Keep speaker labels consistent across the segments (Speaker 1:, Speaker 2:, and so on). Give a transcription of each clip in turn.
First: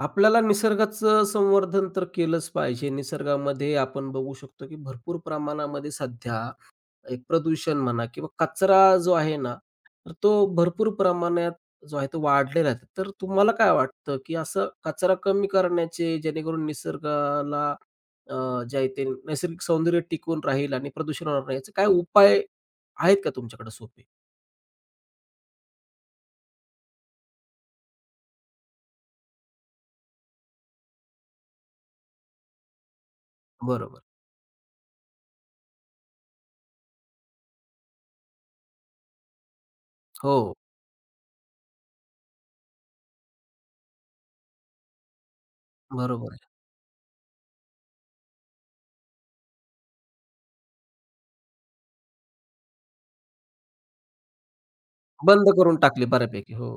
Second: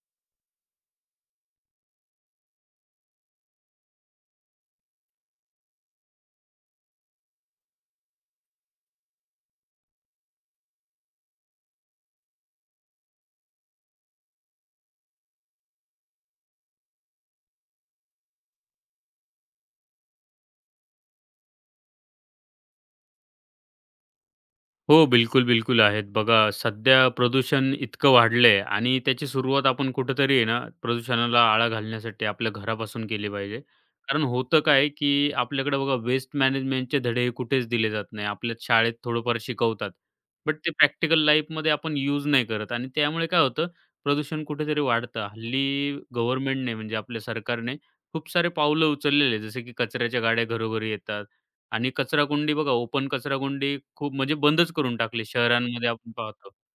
Speaker 1: आपल्याला निसर्गाचं संवर्धन तर केलंच पाहिजे. निसर्गामध्ये आपण बघू शकतो, की भरपूर प्रमाणामध्ये सध्या एक प्रदूषण म्हणा किंवा कचरा जो आहे ना, तर तो भरपूर प्रमाणात जो आहे तो वाढलेला आहे. तर तुम्हाला काय वाटतं, की असं कचरा कमी करण्याचे जेणेकरून निसर्गाला अ, जे आहे ते नैसर्गिक सौंदर्य टिकून राहील आणि प्रदूषण होणार नाही, याचे काय उपाय आहेत का तुमच्याकडे सोपे?
Speaker 2: हो, बिलकुल, बिलकुल आहेत. बघा सध्या प्रदूषण इतकं वाढलंय आणि त्याची सुरुवात आपण कुठेतरी आहे ना, प्रदूषणाला आळा घालण्यासाठी आपल्या घरापासून केली पाहिजे.
Speaker 1: बरोबर.
Speaker 2: कारण होतं काय, की आपल्याकडे बघा वेस्ट मॅनेजमेंटचे धडे हे कुठेच दिले जात नाही. आपल्या शाळेत थोडंफार शिकवतात.
Speaker 1: हो,
Speaker 2: बट ते प्रॅक्टिकल लाईफमध्ये आपण यूज नाही करत आणि त्यामुळे काय होतं, प्रदूषण कुठेतरी वाढतं. हल्ली
Speaker 1: बरोबर आहे.
Speaker 2: गव्हर्नमेंटने म्हणजे आपल्या सरकारने खूप सारे पावलं उचललेले, जसे की कचऱ्याच्या गाड्या घरोघरी येतात. आणि कचराकुंडी बघा ओपन कचराकुंडी खूप म्हणजे बंदच करून टाकली
Speaker 1: बंद करून
Speaker 2: शहरांमध्ये
Speaker 1: टाकली
Speaker 2: आपण पाहतो.
Speaker 1: बऱ्यापैकी. हो.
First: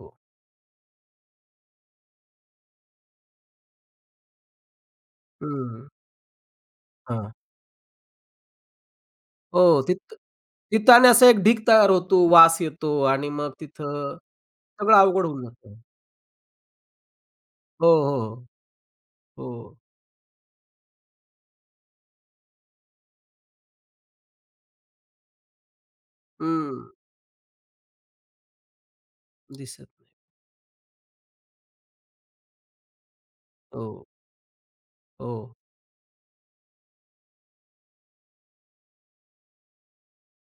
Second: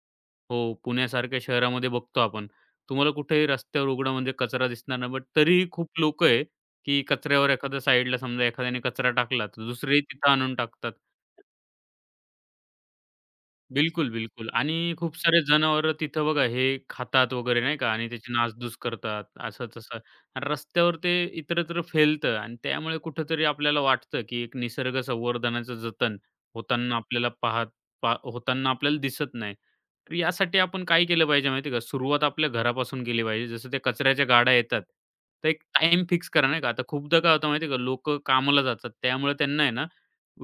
Speaker 2: हो, पुण्यासारख्या शहरामध्ये बघतो आपण. तुम्हाला कुठेही रस्त्यावर उघडा म्हणजे कचरा दिसणार नाही. बट तरीही
Speaker 1: हं.
Speaker 2: खूप लोकं आहे, की कचऱ्यावर एखाद्या साईडला समजा एखाद्याने कचरा टाकला, तर
Speaker 1: हो,
Speaker 2: दुसरेही
Speaker 1: तिथं
Speaker 2: तिथं आणून टाकतात.
Speaker 1: तिथं आणि असा एक ढीग तयार होतो, वास येतो आणि मग
Speaker 2: बिलकुल,
Speaker 1: तिथं
Speaker 2: बिलकुल. आणि
Speaker 1: सगळं
Speaker 2: खूप
Speaker 1: अवघड
Speaker 2: सारे
Speaker 1: होऊन जातं.
Speaker 2: जनावरं तिथं बघा हे खातात वगैरे नाही
Speaker 1: हो,
Speaker 2: का आणि
Speaker 1: हो,
Speaker 2: त्याची
Speaker 1: हो.
Speaker 2: नासधूस करतात
Speaker 1: हो.
Speaker 2: असं-तसं. आणि रस्त्यावर ते इतरत्र फैलतं आणि त्यामुळे कुठेतरी आपल्याला वाटतं, की एक निसर्ग संवर्धनाचं जतन
Speaker 1: हं.
Speaker 2: होताना आपल्याला पाहत पा होताना आपल्याला दिसत नाही.
Speaker 1: दिसत नाही.
Speaker 2: तर यासाठी आपण काय केलं पाहिजे माहिती आहे का? सुरुवात आपल्या घरापासून केली पाहिजे. जसं त्या
Speaker 1: हो,
Speaker 2: कचऱ्याच्या गाड्या येतात,
Speaker 1: हो,
Speaker 2: तर एक टाईम फिक्स करा नाही का. आता खूपदा काय होतं माहिती आहे का? लोकं कामाला जातात त्यामुळे त्यांना आहे ना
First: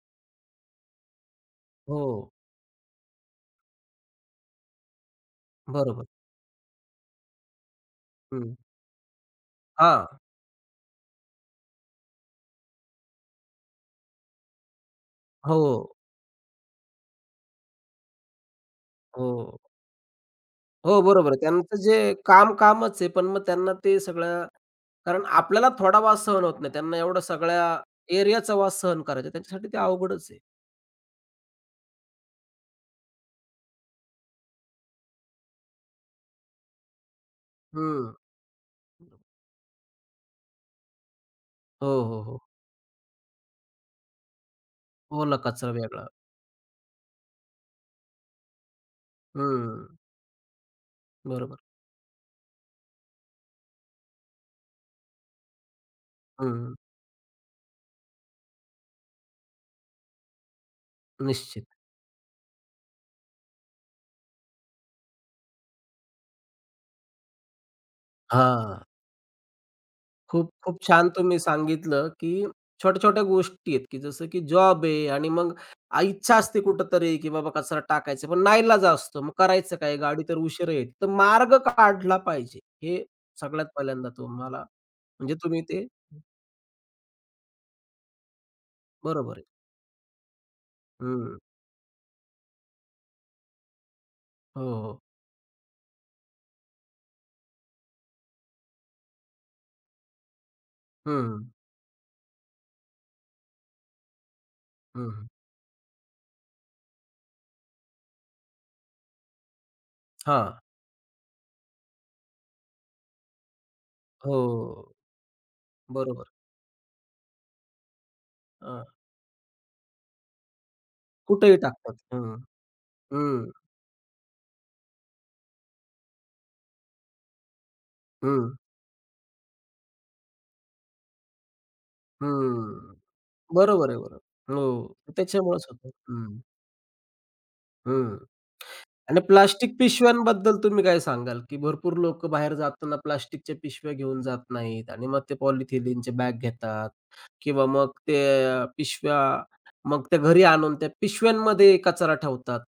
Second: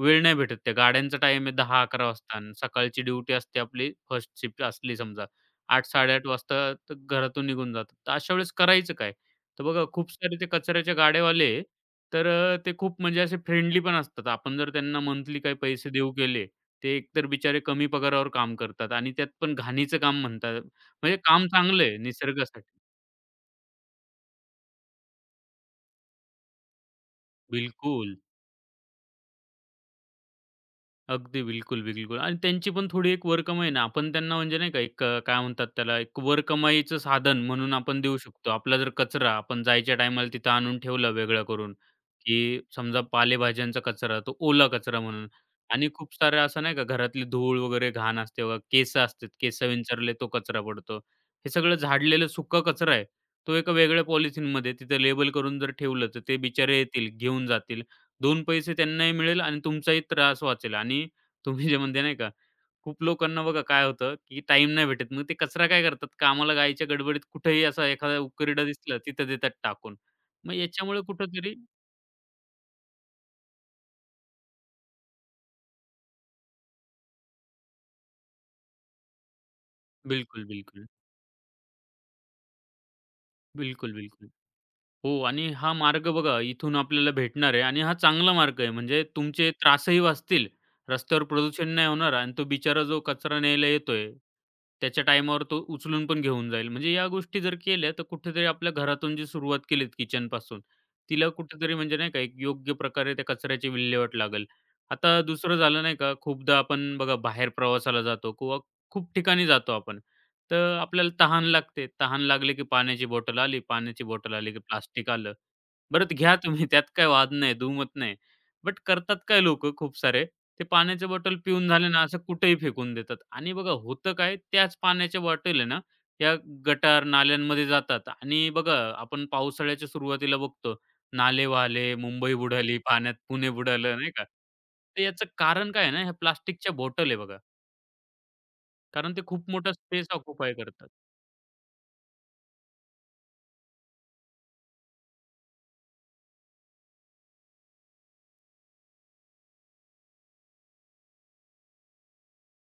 Speaker 2: वेळ नाही भेटत. त्या गाड्यांचा टाईम आहे
Speaker 1: हो.
Speaker 2: 10-11 वाजता आणि सकाळची ड्युटी असते आपली फर्स्ट शिफ्ट असली समजा
Speaker 1: बरोबर.
Speaker 2: 8-8:30 वाजता तर घरातून निघून जातात. तर अशा वेळेस
Speaker 1: हं.
Speaker 2: करायचं काय? तर बघा
Speaker 1: हां.
Speaker 2: खूप सारे ते कचऱ्याचे गाडेवाले तर ते खूप म्हणजे असे फ्रेंडली पण असतात. आपण जर त्यांना मंथली काही पैसे
Speaker 1: हो,
Speaker 2: देऊ केले, ते एकतर बिचारे कमी पगारावर काम करतात आणि त्यात पण
Speaker 1: हो.
Speaker 2: घाणीचं काम म्हणतात.
Speaker 1: हो,
Speaker 2: म्हणजे
Speaker 1: बरोबर आहे.
Speaker 2: काम
Speaker 1: त्यांचं
Speaker 2: चांगलं आहे
Speaker 1: जे काम
Speaker 2: निसर्गासाठी.
Speaker 1: कामच आहे, पण मग त्यांना ते सगळं कारण आपल्याला थोडा वास सहन होत नाही. त्यांना एवढा सगळ्या
Speaker 2: बिलकुल.
Speaker 1: एरियाचा वास सहन करायचा आहे. त्यांच्यासाठी ते अवघडच आहे.
Speaker 2: अगदी बिलकुल, बिलकुल. आणि त्यांची पण थोडी एक वरकमाई ना, आपण त्यांना म्हणजे नाही का एक काय म्हणतात त्याला, एक वरकमाईचं साधन म्हणून आपण
Speaker 1: हं.
Speaker 2: देऊ शकतो. आपला जर कचरा आपण जायच्या टायमाला तिथं आणून ठेवला वेगळा करून,
Speaker 1: हो, हो, हो.
Speaker 2: की समजा पालेभाज्यांचा कचरा, तो ओला कचरा म्हणून.
Speaker 1: ओला कचरा
Speaker 2: आणि
Speaker 1: वेगळा.
Speaker 2: खूप सारे असं नाही का घरातली धूळ वगैरे घाण असते बघा, केसं असतात, केस
Speaker 1: हं.
Speaker 2: विंचरले तो कचरा पडतो. हे
Speaker 1: बरोबर.
Speaker 2: सगळं झाडलेलं सुका कचरा आहे, तो एका वेगळ्या पॉलिथिनमध्ये तिथं लेबल करून जर ठेवलं, तर ते
Speaker 1: हं.
Speaker 2: बिचारे येतील, घेऊन जातील. 2 पैसे त्यांनाही मिळेल आणि तुमचाही त्रास वाचेल आणि
Speaker 1: निश्चित.
Speaker 2: तुम्ही जे म्हणते नाही का, खूप लोकांना बघा काय होतं, की टाइम नाही भेटत. मग ते कचरा काय करतात, कामाला जायच्या गडबडीत कुठेही असा एखादा उकिरडा
Speaker 1: हां.
Speaker 2: दिसला, तिथं देतात टाकून.
Speaker 1: खूप
Speaker 2: मग
Speaker 1: खूप
Speaker 2: याच्यामुळे
Speaker 1: छान तुम्ही
Speaker 2: कुठेतरी
Speaker 1: सांगितलं, की छोट्या-छोट्या गोष्टी आहेत, की जसं की जॉब आहे आणि मग इच्छा असते कुठेतरी, की बाबा कचरा टाकायचा, पण नाईलाज असतो. मग करायचं काय? गाडी तर
Speaker 2: बिलकुल,
Speaker 1: उशिरा
Speaker 2: बिलकुल.
Speaker 1: येते. तर मार्ग काढला पाहिजे. हे सगळ्यात
Speaker 2: बिलकुल,
Speaker 1: पहिल्यांदा
Speaker 2: बिलकुल.
Speaker 1: तुम्हाला
Speaker 2: हो
Speaker 1: म्हणजे
Speaker 2: आणि
Speaker 1: तुम्ही
Speaker 2: हा
Speaker 1: ते
Speaker 2: मार्ग बघा इथून आपल्याला भेटणार आहे आणि हा चांगला मार्ग आहे. म्हणजे
Speaker 1: बरोबर आहे.
Speaker 2: तुमचे त्रासही वाचतील. रस्त्यावर
Speaker 1: हं.
Speaker 2: प्रदूषण नाही होणार आणि तो बिचारा जो कचरा न्यायला येतोय,
Speaker 1: हो, हो.
Speaker 2: त्याच्या टाईमावर तो उचलून पण घेऊन जाईल. म्हणजे या गोष्टी जर केल्या तर कुठेतरी आपल्या घरातून जी सुरुवात केलीत किचनपासून, तिला
Speaker 1: हं,
Speaker 2: कुठेतरी म्हणजे नाही का एक योग्य प्रकारे त्या कचऱ्याची विल्हेवाट लागेल. आता
Speaker 1: हं.
Speaker 2: दुसरं झालं नाही का, खूपदा आपण बघा बाहेर प्रवासाला जातो किंवा खूप ठिकाणी जातो आपण.
Speaker 1: हां.
Speaker 2: तर आपल्याला तहान लागते. तहान लागली की पाण्याची बॉटल आली, पाण्याची बॉटल आली की
Speaker 1: हो.
Speaker 2: प्लास्टिक आलं. बरं ते
Speaker 1: बरोबर.
Speaker 2: घ्या तुम्ही त्यात काही वाद नाही, दुमत नाही. बट
Speaker 1: हां.
Speaker 2: करतात काय लोकं खूप सारे, ते पाण्याची बॉटल
Speaker 1: कुठेही
Speaker 2: पिऊन झाले
Speaker 1: टाकतात.
Speaker 2: ना, असं
Speaker 1: हं.
Speaker 2: कुठेही फेकून देतात
Speaker 1: हं,
Speaker 2: आणि बघा होतं काय, त्याच पाण्याच्या बॉटल आहे ना, त्या गटार, नाल्यांमध्ये जातात आणि
Speaker 1: हं,
Speaker 2: बघा आपण पावसाळ्याच्या सुरुवातीला बघतो, नाले वाहले, मुंबई बुडाली,
Speaker 1: हं.
Speaker 2: पाण्यात पुणे
Speaker 1: बरोबर आहे,
Speaker 2: बुडालं नाही का?
Speaker 1: बरोबर. हो.
Speaker 2: तर याचं
Speaker 1: त्याच्यामुळेच
Speaker 2: कारण काय
Speaker 1: होतं.
Speaker 2: आहे ना, ह्या
Speaker 1: हं,
Speaker 2: प्लास्टिकच्या बॉटल आहे बघा.
Speaker 1: हं.
Speaker 2: कारण
Speaker 1: आणि
Speaker 2: ते खूप मोठा
Speaker 1: प्लास्टिक
Speaker 2: स्पेस ऑक्युपाय
Speaker 1: पिशव्यांबद्दल तुम्ही
Speaker 2: करतात.
Speaker 1: काय सांगाल? की भरपूर लोकं बाहेर जाताना प्लास्टिकच्या पिशव्या घेऊन जात नाहीत आणि मग ते पॉलिथिलीनच्या बॅग घेतात किंवा मग ते पिशव्या मग त्या घरी आणून त्या पिशव्यांमध्ये कचरा ठेवतात.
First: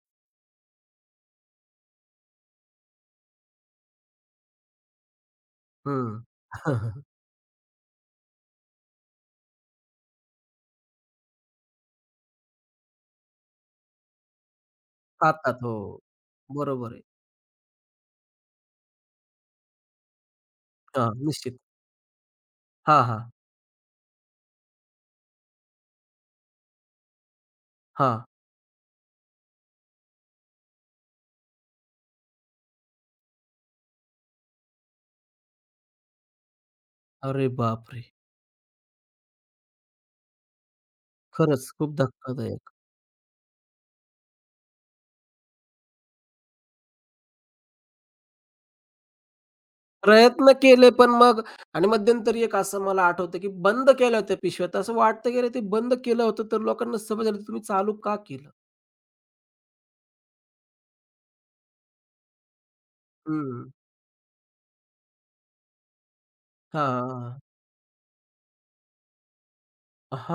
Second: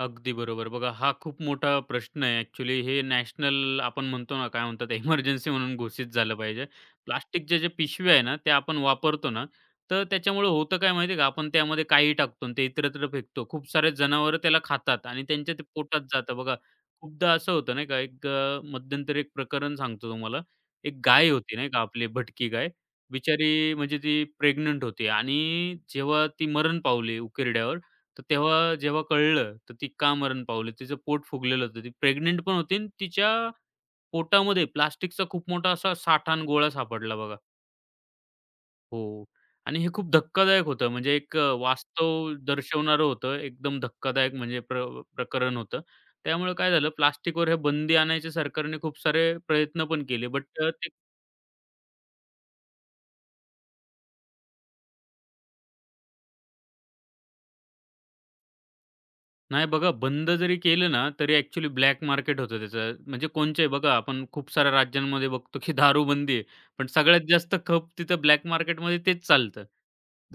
Speaker 2: अगदी बरोबर. बघा हा खूप मोठा प्रश्न आहे ॲक्चुअली हे नॅशनल आपण म्हणतो ना, काय म्हणतात इमर्जन्सी म्हणून घोषित
Speaker 1: हं.
Speaker 2: झालं पाहिजे. प्लास्टिकच्या ज्या पिशव्या आहे ना, त्या आपण वापरतो ना, तर त्याच्यामुळे होतं काय माहिती आहे का, आपण त्यामध्ये काही टाकतो आणि ते इतरत्र फेकतो. खूप सारे जनावरं त्याला खातात आणि त्यांच्या
Speaker 1: खातात.
Speaker 2: ते
Speaker 1: हो.
Speaker 2: पोटात जातं बघा.
Speaker 1: बरोबर आहे.
Speaker 2: खूपदा असं होतं नाही का, एक मध्यंतरी एक प्रकरण सांगतो तुम्हाला. एक
Speaker 1: हां,
Speaker 2: गाय होती
Speaker 1: निश्चित.
Speaker 2: नाही का आपली भटकी गाय.
Speaker 1: हां, हां.
Speaker 2: बिचारी म्हणजे ती प्रेग्नंट होती आणि जेव्हा ती मरण पावली उकिरड्यावर,
Speaker 1: हां.
Speaker 2: तर तेव्हा जेव्हा कळलं, तर ती का मरण पावली. तिचं पोट फुगलेलं होतं. ती प्रेग्नंट पण होती आणि तिच्या पोटामध्ये प्लास्टिकचा खूप मोठा असा साठा गोळा सापडला बघा.
Speaker 1: अरे बापरे!
Speaker 2: हो. आणि हे खूप धक्कादायक होतं. म्हणजे एक
Speaker 1: खरंच खूप
Speaker 2: वास्तव
Speaker 1: धक्कादायक.
Speaker 2: दर्शवणारं होतं. एकदम धक्कादायक म्हणजे प्रकरण होतं. त्यामुळे काय झालं, प्लास्टिकवर हे बंदी आणायचे सरकारने खूप सारे प्रयत्न पण केले.
Speaker 1: प्रयत्न
Speaker 2: बट
Speaker 1: केले, पण मग आणि मध्यंतरी एक असं मला आठवतं, की बंद केल्या होत्या पिशव्या. तर असं वाटतं, की अरे ते बंद केलं होतं, तर लोकांना समज आली, तुम्ही चालू का केलं?
Speaker 2: नाही बघा, बंद जरी केलं ना, तरी ॲक्चुअली ब्लॅक मार्केट होतं त्याचं. म्हणजे कोणचंही
Speaker 1: हं.
Speaker 2: बघा, आपण खूप साऱ्या राज्यांमध्ये बघतो, की दारूबंदी आहे. पण सगळ्यात
Speaker 1: हां.
Speaker 2: जास्त खप तिथं ब्लॅक मार्केटमध्ये तेच चालतं.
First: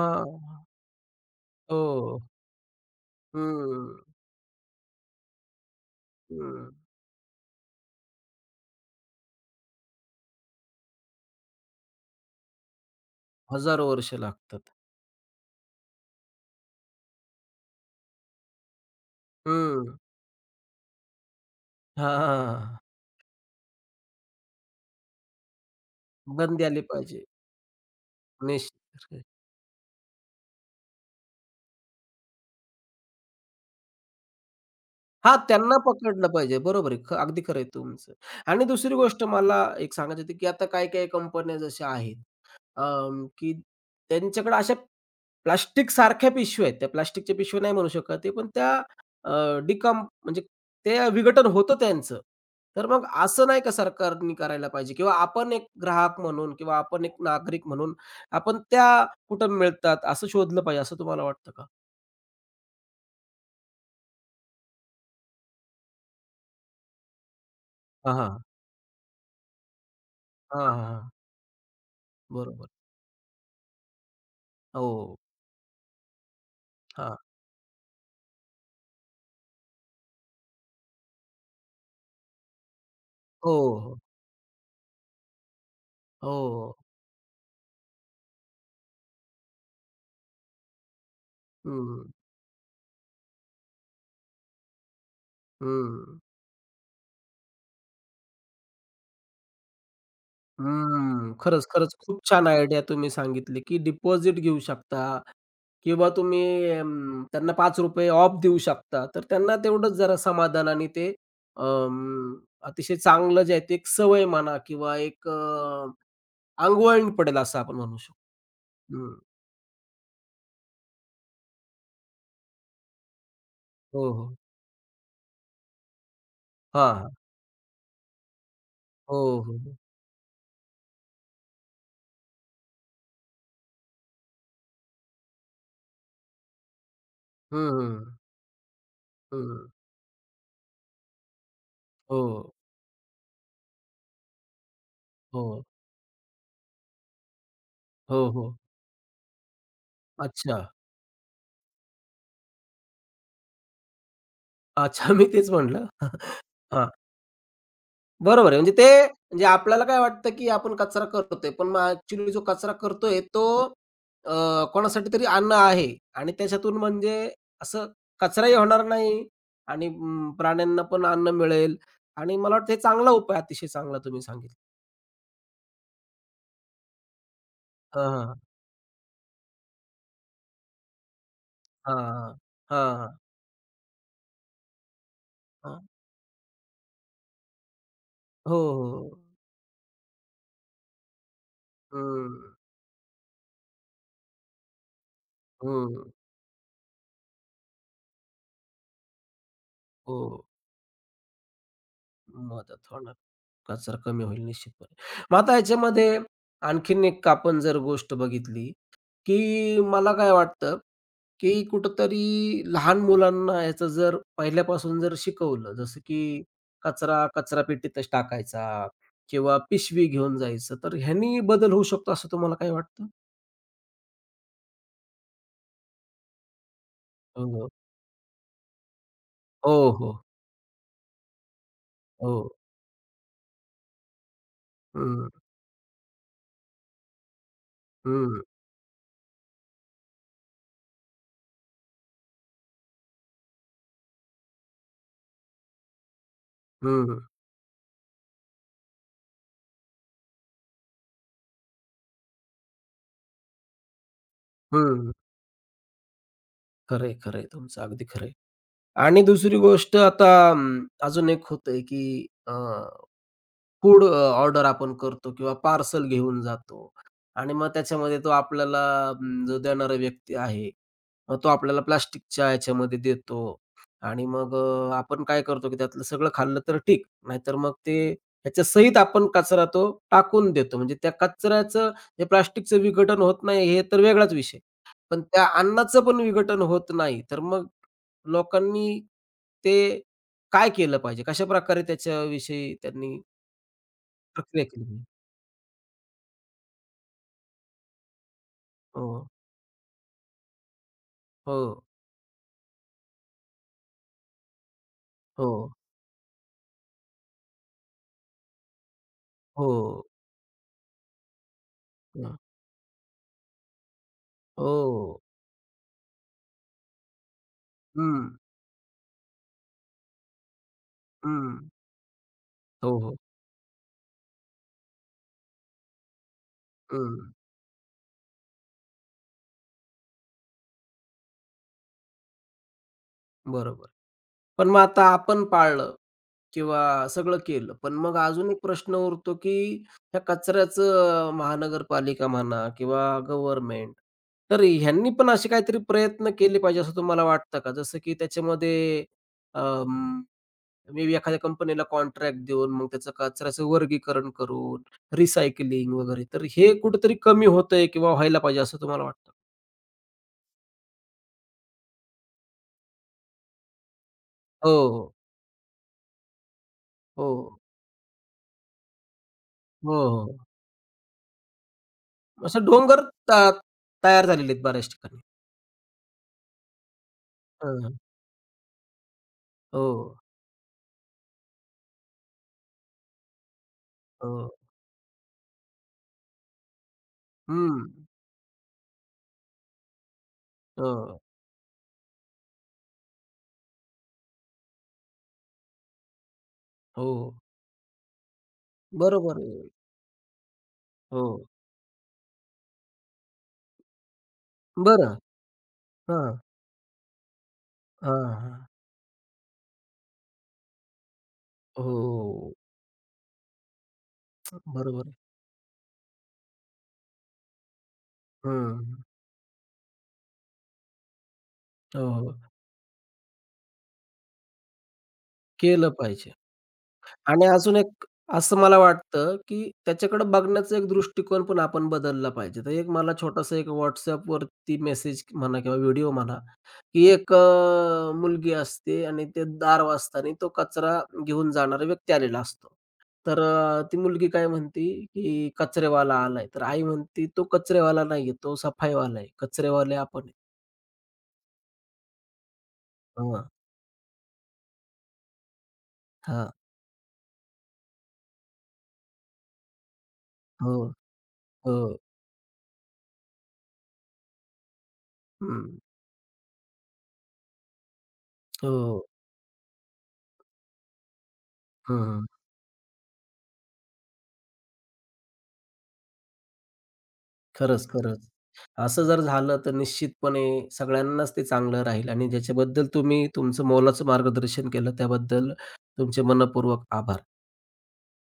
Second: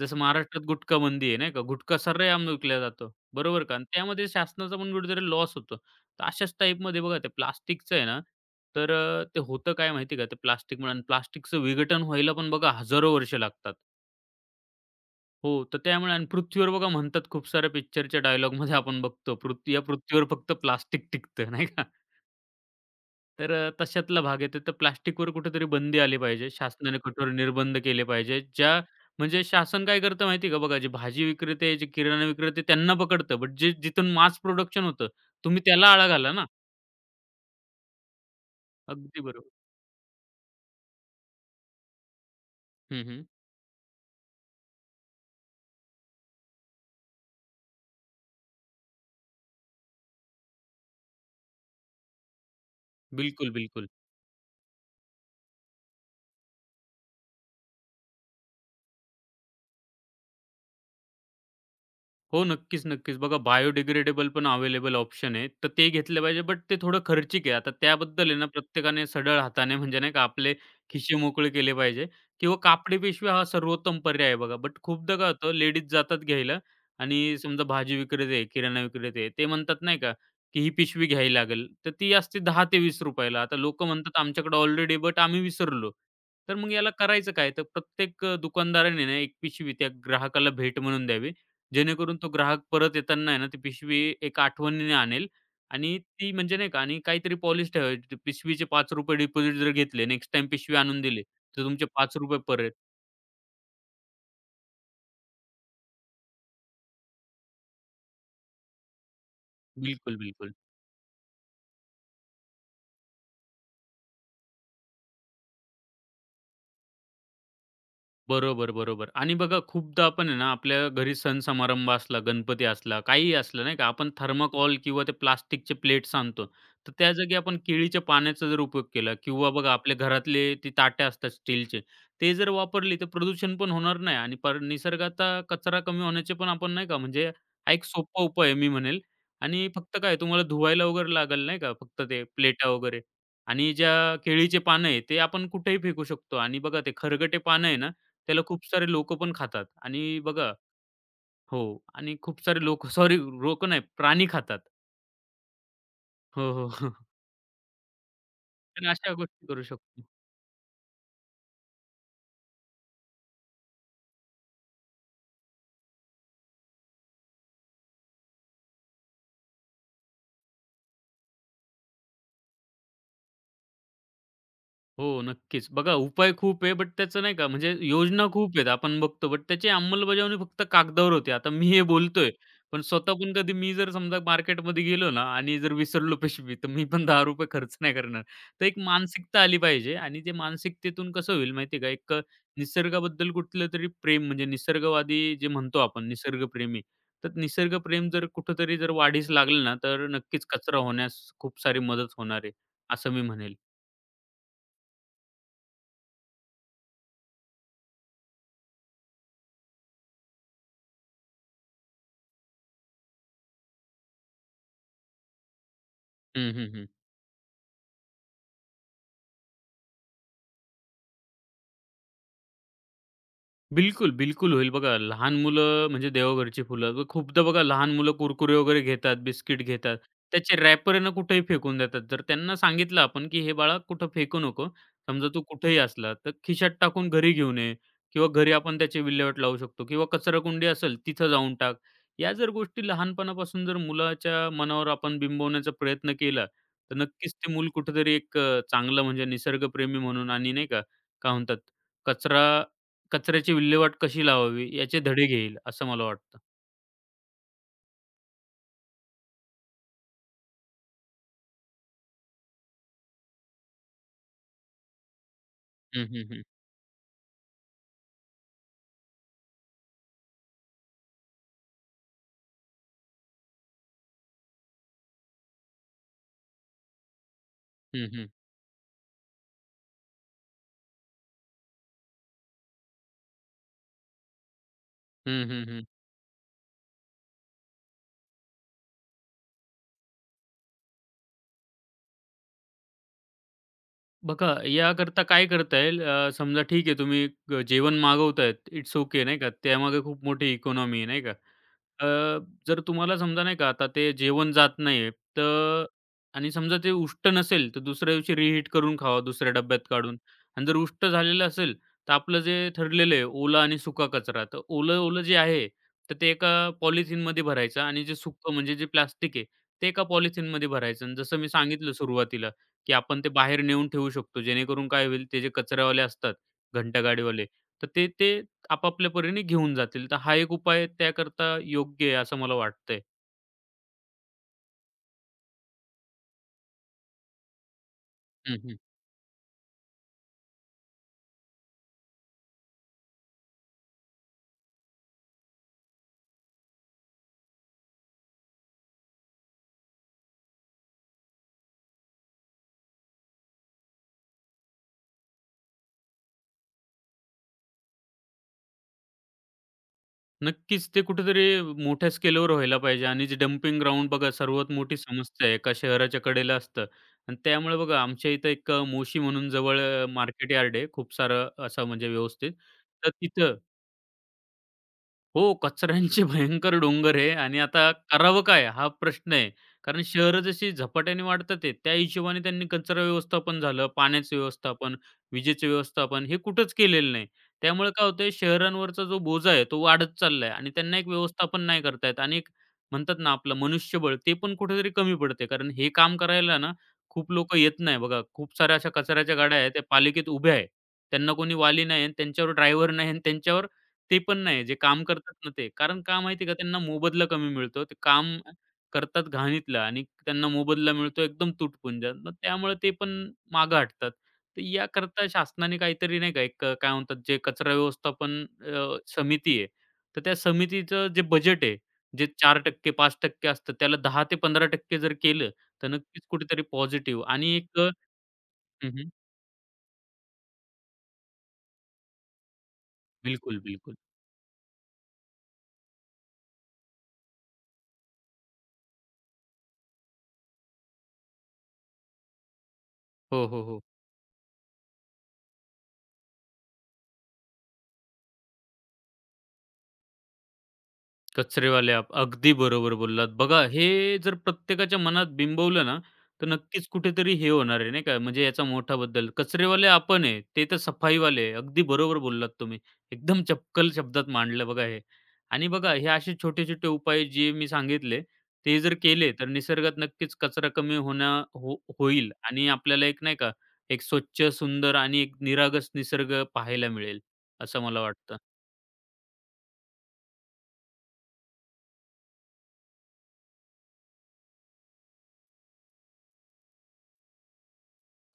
Speaker 2: जसं महाराष्ट्रात गुटखा बंदी आहे, नाही का? गुटखा
Speaker 1: हो.
Speaker 2: सर्रेआम विकला जातो, बरोबर का? आणि
Speaker 1: हं.
Speaker 2: त्यामध्ये शासनाचा पण कुठेतरी लॉस होतो. तर अशाच
Speaker 1: हं.
Speaker 2: टाईपमध्ये बघा, ते प्लास्टिकचं आहे ना, तर ते होतं काय माहिती आहे का, ते प्लास्टिकमुळे आणि प्लास्टिकचं विघटन व्हायला पण बघा हजारो वर्ष लागतात.
Speaker 1: हजारो वर्ष लागतात.
Speaker 2: हो, तर त्यामुळे आणि पृथ्वीवर बघा म्हणतात खूप साऱ्या पिक्चरच्या डायलॉगमध्ये आपण बघतो, पृथ्वी या
Speaker 1: हं.
Speaker 2: पृथ्वीवर फक्त प्लास्टिक टिकतं, नाही का?
Speaker 1: हां.
Speaker 2: तर तशातला भाग येतो. तर प्लास्टिकवर कुठेतरी बंदी आली पाहिजे.
Speaker 1: बंदी आली
Speaker 2: शासनाने
Speaker 1: पाहिजे.
Speaker 2: कठोर निर्बंध केले पाहिजे. ज्या
Speaker 1: निश्चित.
Speaker 2: म्हणजे शासन काय करतं माहिती आहे का? बघा, जे भाजी विक्रेते, जे किराणा विक्रेते त्यांना पकडतं. बट जे जिथून मास प्रोडक्शन होतं,
Speaker 1: हां,
Speaker 2: तुम्ही
Speaker 1: त्यांना
Speaker 2: त्याला आळा
Speaker 1: पकडलं
Speaker 2: घाला ना.
Speaker 1: पाहिजे. बरोबर आहे. अगदी खरं आहे तुमचं. आणि दुसरी
Speaker 2: अगदी
Speaker 1: गोष्ट
Speaker 2: बरोबर.
Speaker 1: मला एक सांगायची होती, की आता काही-काही कंपन्या जशा आहेत,
Speaker 2: हं, हं.
Speaker 1: की त्यांच्याकडे अशा प्लास्टिक सारख्या पिशव्या आहेत. त्या प्लास्टिकच्या पिशव्या नाही म्हणू शकत आहे, पण त्या अ, डिकंप म्हणजे ते विघटन होतं त्यांचं. तर मग असं
Speaker 2: बिलकुल,
Speaker 1: नाही का
Speaker 2: बिलकुल.
Speaker 1: सरकारनी करायला पाहिजे किंवा आपण एक ग्राहक म्हणून किंवा आपण एक नागरिक म्हणून आपण त्या कुठं मिळतात असं शोधलं पाहिजे असं तुम्हाला वाटतं का?
Speaker 2: हो, नक्कीच, नक्कीच. बघा बायोडिग्रेडेबल पण अवेलेबल ऑप्शन आहे. तर ते घेतलं पाहिजे, बट ते थोडं खर्चिक आहे. आता
Speaker 1: हां,
Speaker 2: त्याबद्दल आहे
Speaker 1: हां.
Speaker 2: ना, प्रत्येकाने सढळ हाताने म्हणजे नाही का आपले
Speaker 1: हां, हां, हां.
Speaker 2: खिसे मोकळे केले पाहिजे किंवा
Speaker 1: बरोबर.
Speaker 2: कापडी पिशव्या हा सर्वोत्तम पर्याय आहे बघा. बट
Speaker 1: हो.
Speaker 2: खूपदा काय होतं लेडीज जातात घ्यायला
Speaker 1: हां.
Speaker 2: आणि समजा भाजी विक्रेते आहे, किराणा विक्रेते आहे, ते म्हणतात नाही का, की ही पिशवी घ्यावी लागेल. तर ती असते ₹10 ते ₹20 ला.
Speaker 1: हो,
Speaker 2: आता लोकं
Speaker 1: हो.
Speaker 2: म्हणतात आमच्याकडे ऑलरेडी बट आम्ही विसरलो. तर मग
Speaker 1: हो.
Speaker 2: याला करायचं काय? तर प्रत्येक दुकानदाराने ना, एक पिशवी त्या ग्राहकाला भेट म्हणून द्यावी
Speaker 1: हं,
Speaker 2: जेणेकरून तो ग्राहक परत येताना आहे ना, ती पिशवी एक आठवणीने आणेल आणि
Speaker 1: हं.
Speaker 2: ती म्हणजे नाही का आणि काहीतरी पॉलिश ठेवायची. ते पिशवीचे ₹5 डिपॉझिट जर घेतले, नेक्स्ट टाइम पिशवी आणून दिली,
Speaker 1: हम्म.
Speaker 2: तर
Speaker 1: खरंच,
Speaker 2: तुमचे
Speaker 1: खरंच खूप
Speaker 2: ₹5
Speaker 1: छान
Speaker 2: परत.
Speaker 1: आयडिया तुम्ही सांगितली, की डिपॉझिट घेऊ शकता किंवा तुम्ही त्यांना ₹5 ऑफ देऊ शकता. तर त्यांना तेवढंच जरा
Speaker 2: बिलकुल, बिलकुल.
Speaker 1: समाधान आणि ते अं, अतिशय चांगलं जे आहे ते एक सवय म्हणा किंवा एक अंगवळण पडेल असं आपण म्हणू शकतो.
Speaker 2: बरोबर, बरोबर.
Speaker 1: हं.
Speaker 2: आणि बघा खूपदा आपण आहे ना, आपल्या घरी सण समारंभ असला, गणपती असला, काहीही असलं नाही का,
Speaker 1: हो,
Speaker 2: आपण
Speaker 1: हो.
Speaker 2: थर्माकॉल किंवा ते प्लास्टिकचे प्लेट्स आणतो. तर
Speaker 1: हां, हां.
Speaker 2: त्या जागी आपण केळीच्या पाण्याचा जर उपयोग केला
Speaker 1: हो,
Speaker 2: किंवा
Speaker 1: हो.
Speaker 2: बघा आपल्या घरातले ती ताटे असतात स्टीलचे, ते जर वापरली तर प्रदूषण पण होणार नाही आणि पर निसर्गाचा कचरा कमी होण्याचे पण आपण नाही का, म्हणजे
Speaker 1: हं,
Speaker 2: हा एक
Speaker 1: हं.
Speaker 2: सोपा उपाय आहे मी म्हणेल.
Speaker 1: हं.
Speaker 2: आणि फक्त काय तुम्हाला धुवायला वगैरे लागेल नाही का, फक्त ते
Speaker 1: हो,
Speaker 2: प्लेटा वगैरे. आणि ज्या केळीचे पानं आहे, ते आपण
Speaker 1: हो.
Speaker 2: कुठेही फेकू शकतो आणि बघा ते खरगटे पानं आहे ना
Speaker 1: हो,
Speaker 2: त्याला
Speaker 1: हो.
Speaker 2: खूप सारे लोकं पण खातात आणि बघा
Speaker 1: अच्छा.
Speaker 2: हो. आणि खूप सारे लोकं सॉरी लोकं नाही प्राणी खातात.
Speaker 1: अच्छा मी तेच म्हटलं.
Speaker 2: हो, हो. हो.
Speaker 1: बरोबर आहे. म्हणजे
Speaker 2: तर
Speaker 1: ते
Speaker 2: अशा
Speaker 1: म्हणजे
Speaker 2: गोष्टी करू
Speaker 1: आपल्याला काय
Speaker 2: शकतो.
Speaker 1: वाटतं, की आपण कचरा करतोय. पण मग ॲक्चुअली जो कचरा करतोय तो अ, कोणासाठी तरी अन्न आहे आणि त्याच्यातून म्हणजे असं कचराही होणार नाही आणि प्राण्यांना पण अन्न मिळेल आणि मला वाटतं हे चांगला उपाय अतिशय चांगला तुम्ही सांगितला.
Speaker 2: हो, नक्कीच. बघा उपाय खूप आहे, बट त्याचं नाही का म्हणजे
Speaker 1: हां,
Speaker 2: योजना
Speaker 1: हां,
Speaker 2: खूप आहेत आपण बघतो, बट त्याची अंमलबजावणी फक्त कागदावर होते. आता मी हे
Speaker 1: हां,
Speaker 2: बोलतोय, पण
Speaker 1: हां, हां,
Speaker 2: स्वतःहून कधी मी जर समजा मार्केटमध्ये गेलो ना आणि जर विसरलो पिशवी, तर मी पण ₹10 खर्च नाही करणार.
Speaker 1: हो,
Speaker 2: तर एक
Speaker 1: हो.
Speaker 2: मानसिकता आली पाहिजे आणि ते मानसिकतेतून कसं होईल माहिती का,
Speaker 1: हो.
Speaker 2: एक निसर्गाबद्दल कुठलंतरी प्रेम म्हणजे निसर्गवादी जे म्हणतो
Speaker 1: हं,
Speaker 2: आपण
Speaker 1: हं.
Speaker 2: निसर्गप्रेमी, तर निसर्गप्रेम जर कुठेतरी जर वाढीस लागलं ना, तर
Speaker 1: हो,
Speaker 2: नक्कीच कचरा होण्यास खूप सारी मदत होणार आहे,
Speaker 1: मदत
Speaker 2: असं
Speaker 1: होणार.
Speaker 2: मी म्हणेल.
Speaker 1: कचरा कमी होईल निश्चितपणे. मग आता ह्याच्यामध्ये आणखीन एक आपण जर गोष्ट बघितली, की मला काय वाटतं, की कुठेतरी लहान मुलांना ह्याचं जर पहिल्यापासून जर शिकवलं, जसं की
Speaker 2: हं, हं, हं.
Speaker 1: कचरा कचरापेटीतच टाकायचा किंवा पिशवी घेऊन जायचं, तर ह्यानी बदल होऊ शकतो असं तुम्हाला काय वाटतं?
Speaker 2: बिलकुल, बिलकुल होईल. बघा लहान मुलं म्हणजे देवघरची फुलं. खूपदा
Speaker 1: हो,
Speaker 2: बघा
Speaker 1: हो.
Speaker 2: लहान मुलं कुरकुरे वगैरे घेतात, बिस्किट
Speaker 1: हो,
Speaker 2: घेतात.
Speaker 1: हो.
Speaker 2: त्याचे रॅपर आहे ना कुठेही फेकून देतात. जर
Speaker 1: हो.
Speaker 2: त्यांना सांगितलं आपण, की "हे बाळा कुठं फेकू नको.
Speaker 1: हं,
Speaker 2: समजा तू कुठेही असला तर खिशात टाकून घरी घेऊन ये किंवा
Speaker 1: हं,
Speaker 2: घरी आपण त्याची विल्हेवाट लावू शकतो किंवा कचराकुंडी असेल तिथं जाऊन टाक." या जर गोष्टी लहानपणापासून जर मुलाच्या मनावर आपण बिंबवण्याचा प्रयत्न केला, तर
Speaker 1: हं,
Speaker 2: नक्कीच ते मूल कुठेतरी एक चांगलं म्हणजे निसर्गप्रेमी म्हणून आणि नाही का, काय म्हणतात कचरा कचऱ्याची विल्हेवाट कशी लावावी याचे
Speaker 1: हं, हं.
Speaker 2: धडे घेईल असं मला वाटतं.
Speaker 1: तुमचं. अगदी खरं आणि दुसरी गोष्ट आता अं, अजून एक होतंय, की फूड ऑर्डर आपण करतो किंवा पार्सल
Speaker 2: हं, हं,
Speaker 1: घेऊन
Speaker 2: हं.
Speaker 1: जातो आणि मग त्याच्यामध्ये तो आपल्याला जो देणारा व्यक्ती आहे मग तो आपल्याला प्लास्टिकच्या ह्याच्यामध्ये देतो आणि मग आपण काय करतो, की त्यातलं सगळं खाल्लं तर ठीक, नाहीतर मग ते
Speaker 2: हं, हं.
Speaker 1: ह्याच्यासहित आपण कचरा तो टाकून देतो. म्हणजे त्या कचऱ्याचं हे प्लास्टिकचं विघटन होत नाही हे तर वेगळाच विषय. पण त्या
Speaker 2: हं, हं, हं.
Speaker 1: अन्नाचं पण विघटन होत नाही. तर मग लोकांनी ते काय केलं पाहिजे? कशाप्रकारे त्याच्याविषयी त्यांनी
Speaker 2: बघा
Speaker 1: प्रक्रिया केली पाहिजे?
Speaker 2: याकरता काय करता येईल समजा ठीक आहे तुम्ही जेवण मागवतायत, इट्स ओके
Speaker 1: हो,
Speaker 2: नाही का. त्यामागे खूप मोठी इकॉनॉमी आहे नाही का.
Speaker 1: हो,
Speaker 2: अ, जर तुम्हाला समजा नाही का आता ते जेवण जात नाहीये,
Speaker 1: हो,
Speaker 2: तर आणि समजा ते उष्ट नसेल, तर दुसऱ्या दिवशी रिहीट करून खावा दुसऱ्या
Speaker 1: हो,
Speaker 2: डब्यात काढून. आणि जर उष्ट झालेलं असेल, तर
Speaker 1: हं,
Speaker 2: आपलं जे ठरलेलं आहे ओला आणि सुका कचरा, तर
Speaker 1: हो,
Speaker 2: ओलं-ओलं जे आहे, तर ते एका पॉलिथिनमध्ये भरायचं आणि जे
Speaker 1: हं,
Speaker 2: सुकं म्हणजे जे प्लास्टिक आहे, ते एका पॉलिथिनमध्ये भरायचं. आणि जसं मी
Speaker 1: हं,
Speaker 2: सांगितलं सुरुवातीला, की
Speaker 1: हो, हो,
Speaker 2: आपण ते बाहेर नेऊन ठेवू शकतो. जेणेकरून काय होईल, ते जे कचरावाले असतात,
Speaker 1: हं.
Speaker 2: घंटागाडीवाले, तर ते ते आपापल्या परीने घेऊन जातील. तर हा एक उपाय त्याकरता योग्य आहे असं मला वाटतंय.
Speaker 1: बरोबर. पण मग आता आपण पाळलं किंवा सगळं केलं. पण मग अजून
Speaker 2: हं,
Speaker 1: एक
Speaker 2: हं.
Speaker 1: प्रश्न उरतो, की त्या कचऱ्याचं महानगरपालिका म्हणा किंवा गव्हर्नमेंट, तर ह्यांनी पण असे काहीतरी प्रयत्न केले पाहिजे असं तुम्हाला वाटतं का? जसं की त्याच्यामध्ये अं, मे बी एखाद्या कंपनीला कॉन्ट्रॅक्ट देऊन मग त्याचं कचऱ्याचं वर्गीकरण करून, रिसायकलिंग वगैरे. तर हे कुठेतरी कमी होतंय किंवा व्हायला पाहिजे असं तुम्हाला वाटतं?
Speaker 2: नक्कीच ते कुठेतरी मोठ्या स्केलवर व्हायला पाहिजे आणि जे डंपिंग ग्राउंड बघा
Speaker 1: हो,
Speaker 2: सर्वात मोठी
Speaker 1: हो.
Speaker 2: समस्या आहे एका शहराच्या कडेला असतं
Speaker 1: हो,
Speaker 2: आणि
Speaker 1: हो.
Speaker 2: त्यामुळे बघा आमच्या इथं एक मोशी म्हणून जवळ
Speaker 1: हो, हो.
Speaker 2: मार्केट यार्ड आहे खूप सारं असं म्हणजे व्यवस्थित.
Speaker 1: असं डोंगर
Speaker 2: तर
Speaker 1: त
Speaker 2: तिथं
Speaker 1: तयार झालेले आहेत बऱ्याच ठिकाणी.
Speaker 2: हो, कचऱ्यांचे भयंकर डोंगर आहे आणि आता
Speaker 1: हं.
Speaker 2: करावं काय? हा प्रश्न आहे. कारण
Speaker 1: हो,
Speaker 2: शहरं जशी झपाट्याने वाढतात आहे, त्या हिशोबाने त्यांनी कचरा व्यवस्थापन झालं, पाण्याचं
Speaker 1: हो.
Speaker 2: व्यवस्थापन, विजेचं व्यवस्थापन हे कुठंच केलेलं नाही.
Speaker 1: हं.
Speaker 2: त्यामुळे काय होतंय शहरांवरचा जो बोजा आहे तो वाढत चालला आणि त्यांना एक
Speaker 1: हो,
Speaker 2: व्यवस्थापन नाही करता आणि एक म्हणतात ना आपलं मनुष्यबळ ते पण कुठेतरी कमी पडते. कारण हे काम करायला ना
Speaker 1: हो.
Speaker 2: खूप लोकं येत नाही बघा. खूप साऱ्या अशा कचऱ्याच्या
Speaker 1: बरोबर
Speaker 2: गाड्या
Speaker 1: आहे.
Speaker 2: आहेत त्या पालिकेत उभ्या आहे. त्यांना
Speaker 1: हो.
Speaker 2: कोणी वाली नाही आणि त्यांच्यावर ड्रायव्हर नाही आणि त्यांच्यावर ते पण नाही, जे काम
Speaker 1: बरं.
Speaker 2: करतात ना ते. कारण का
Speaker 1: हां,
Speaker 2: माहिती का त्यांना मोबदला कमी मिळतो. ते काम
Speaker 1: हां,
Speaker 2: करतात घाणीतलं आणि त्यांना मोबदला मिळतो एकदम तुटपुंजा. मग
Speaker 1: हो,
Speaker 2: त्यामुळे ते पण मागं हटतात. तर
Speaker 1: बरोबर आहे.
Speaker 2: याकरता शासनाने काहीतरी नाही का एक काय म्हणतात जे कचरा व्यवस्थापन
Speaker 1: हं.
Speaker 2: समिती आहे. तर त्या समितीचं जे बजेट आहे,
Speaker 1: हो,
Speaker 2: जे
Speaker 1: हो.
Speaker 2: 4% 5% असतं त्याला 10% ते 15% जर केलं, तर
Speaker 1: केलं
Speaker 2: नक्कीच
Speaker 1: पाहिजे.
Speaker 2: कुठेतरी पॉझिटिव्ह
Speaker 1: आणि
Speaker 2: आणि
Speaker 1: अजून
Speaker 2: एक
Speaker 1: एक असं मला
Speaker 2: हं, हं.
Speaker 1: वाटतं, की त्याच्याकडे बघण्याचा एक दृष्टिकोन पण आपण बदलला पाहिजे. तर एक मला छोटासा
Speaker 2: बिलकुल,
Speaker 1: एक
Speaker 2: बिलकुल.
Speaker 1: WhatsAppवरती मेसेज म्हणा किंवा व्हिडिओ म्हणा, की एक मुलगी असते आणि ते दार वाजताना तो कचरा घेऊन जाणारा व्यक्ती आलेला असतो. तर
Speaker 2: हो, हो, हो.
Speaker 1: ती मुलगी काय म्हणते, की "कचरेवाला आलाय." तर आई म्हणते, "तो कचरेवाला नाहीये, तो सफाईवाला आहे. कचरेवाले आपण आहे."
Speaker 2: कचरेवाले ॲप. अगदी बरोबर बोललात.
Speaker 1: हां,
Speaker 2: बघा हे जर प्रत्येकाच्या मनात बिंबवलं ना, तर
Speaker 1: हां.
Speaker 2: नक्कीच कुठेतरी हे होणार आहे नाही का, म्हणजे याचा मोठा बदल. कचरेवाले आपण आहे, ते
Speaker 1: हो,
Speaker 2: तर सफाईवाले आहे. अगदी
Speaker 1: हो.
Speaker 2: बरोबर बोललात तुम्ही. एकदम चपकल शब्दात मांडलं बघा हे.
Speaker 1: हं.
Speaker 2: आणि बघा हे असे छोटे-छोटे उपाय जे मी सांगितले, ते जर
Speaker 1: हो.
Speaker 2: केले तर निसर्गात नक्कीच कचरा कमी होणं हो
Speaker 1: हं,
Speaker 2: होईल आणि आपल्याला एक नाही का, एक स्वच्छ, सुंदर आणि एक निरागस निसर्ग पाहायला मिळेल, असं
Speaker 1: खरंच,
Speaker 2: मला
Speaker 1: खरंच.
Speaker 2: वाटतं.
Speaker 1: असं जर झालं तर निश्चितपणे सगळ्यांनाच ते चांगलं राहील आणि ज्याच्याबद्दल तुम्ही तुमचं मोलाचं मार्गदर्शन केलं त्याबद्दल तुमचे मनःपूर्वक आभार.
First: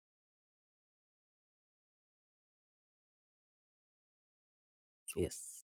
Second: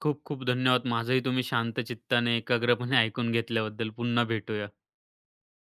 Speaker 2: खूप खूप धन्यवाद. माझंही तुम्ही शांत चित्ताने, एकाग्रपणे ऐकून घेतल्याबद्दल. पुन्हा भेटूया.
Speaker 1: येस.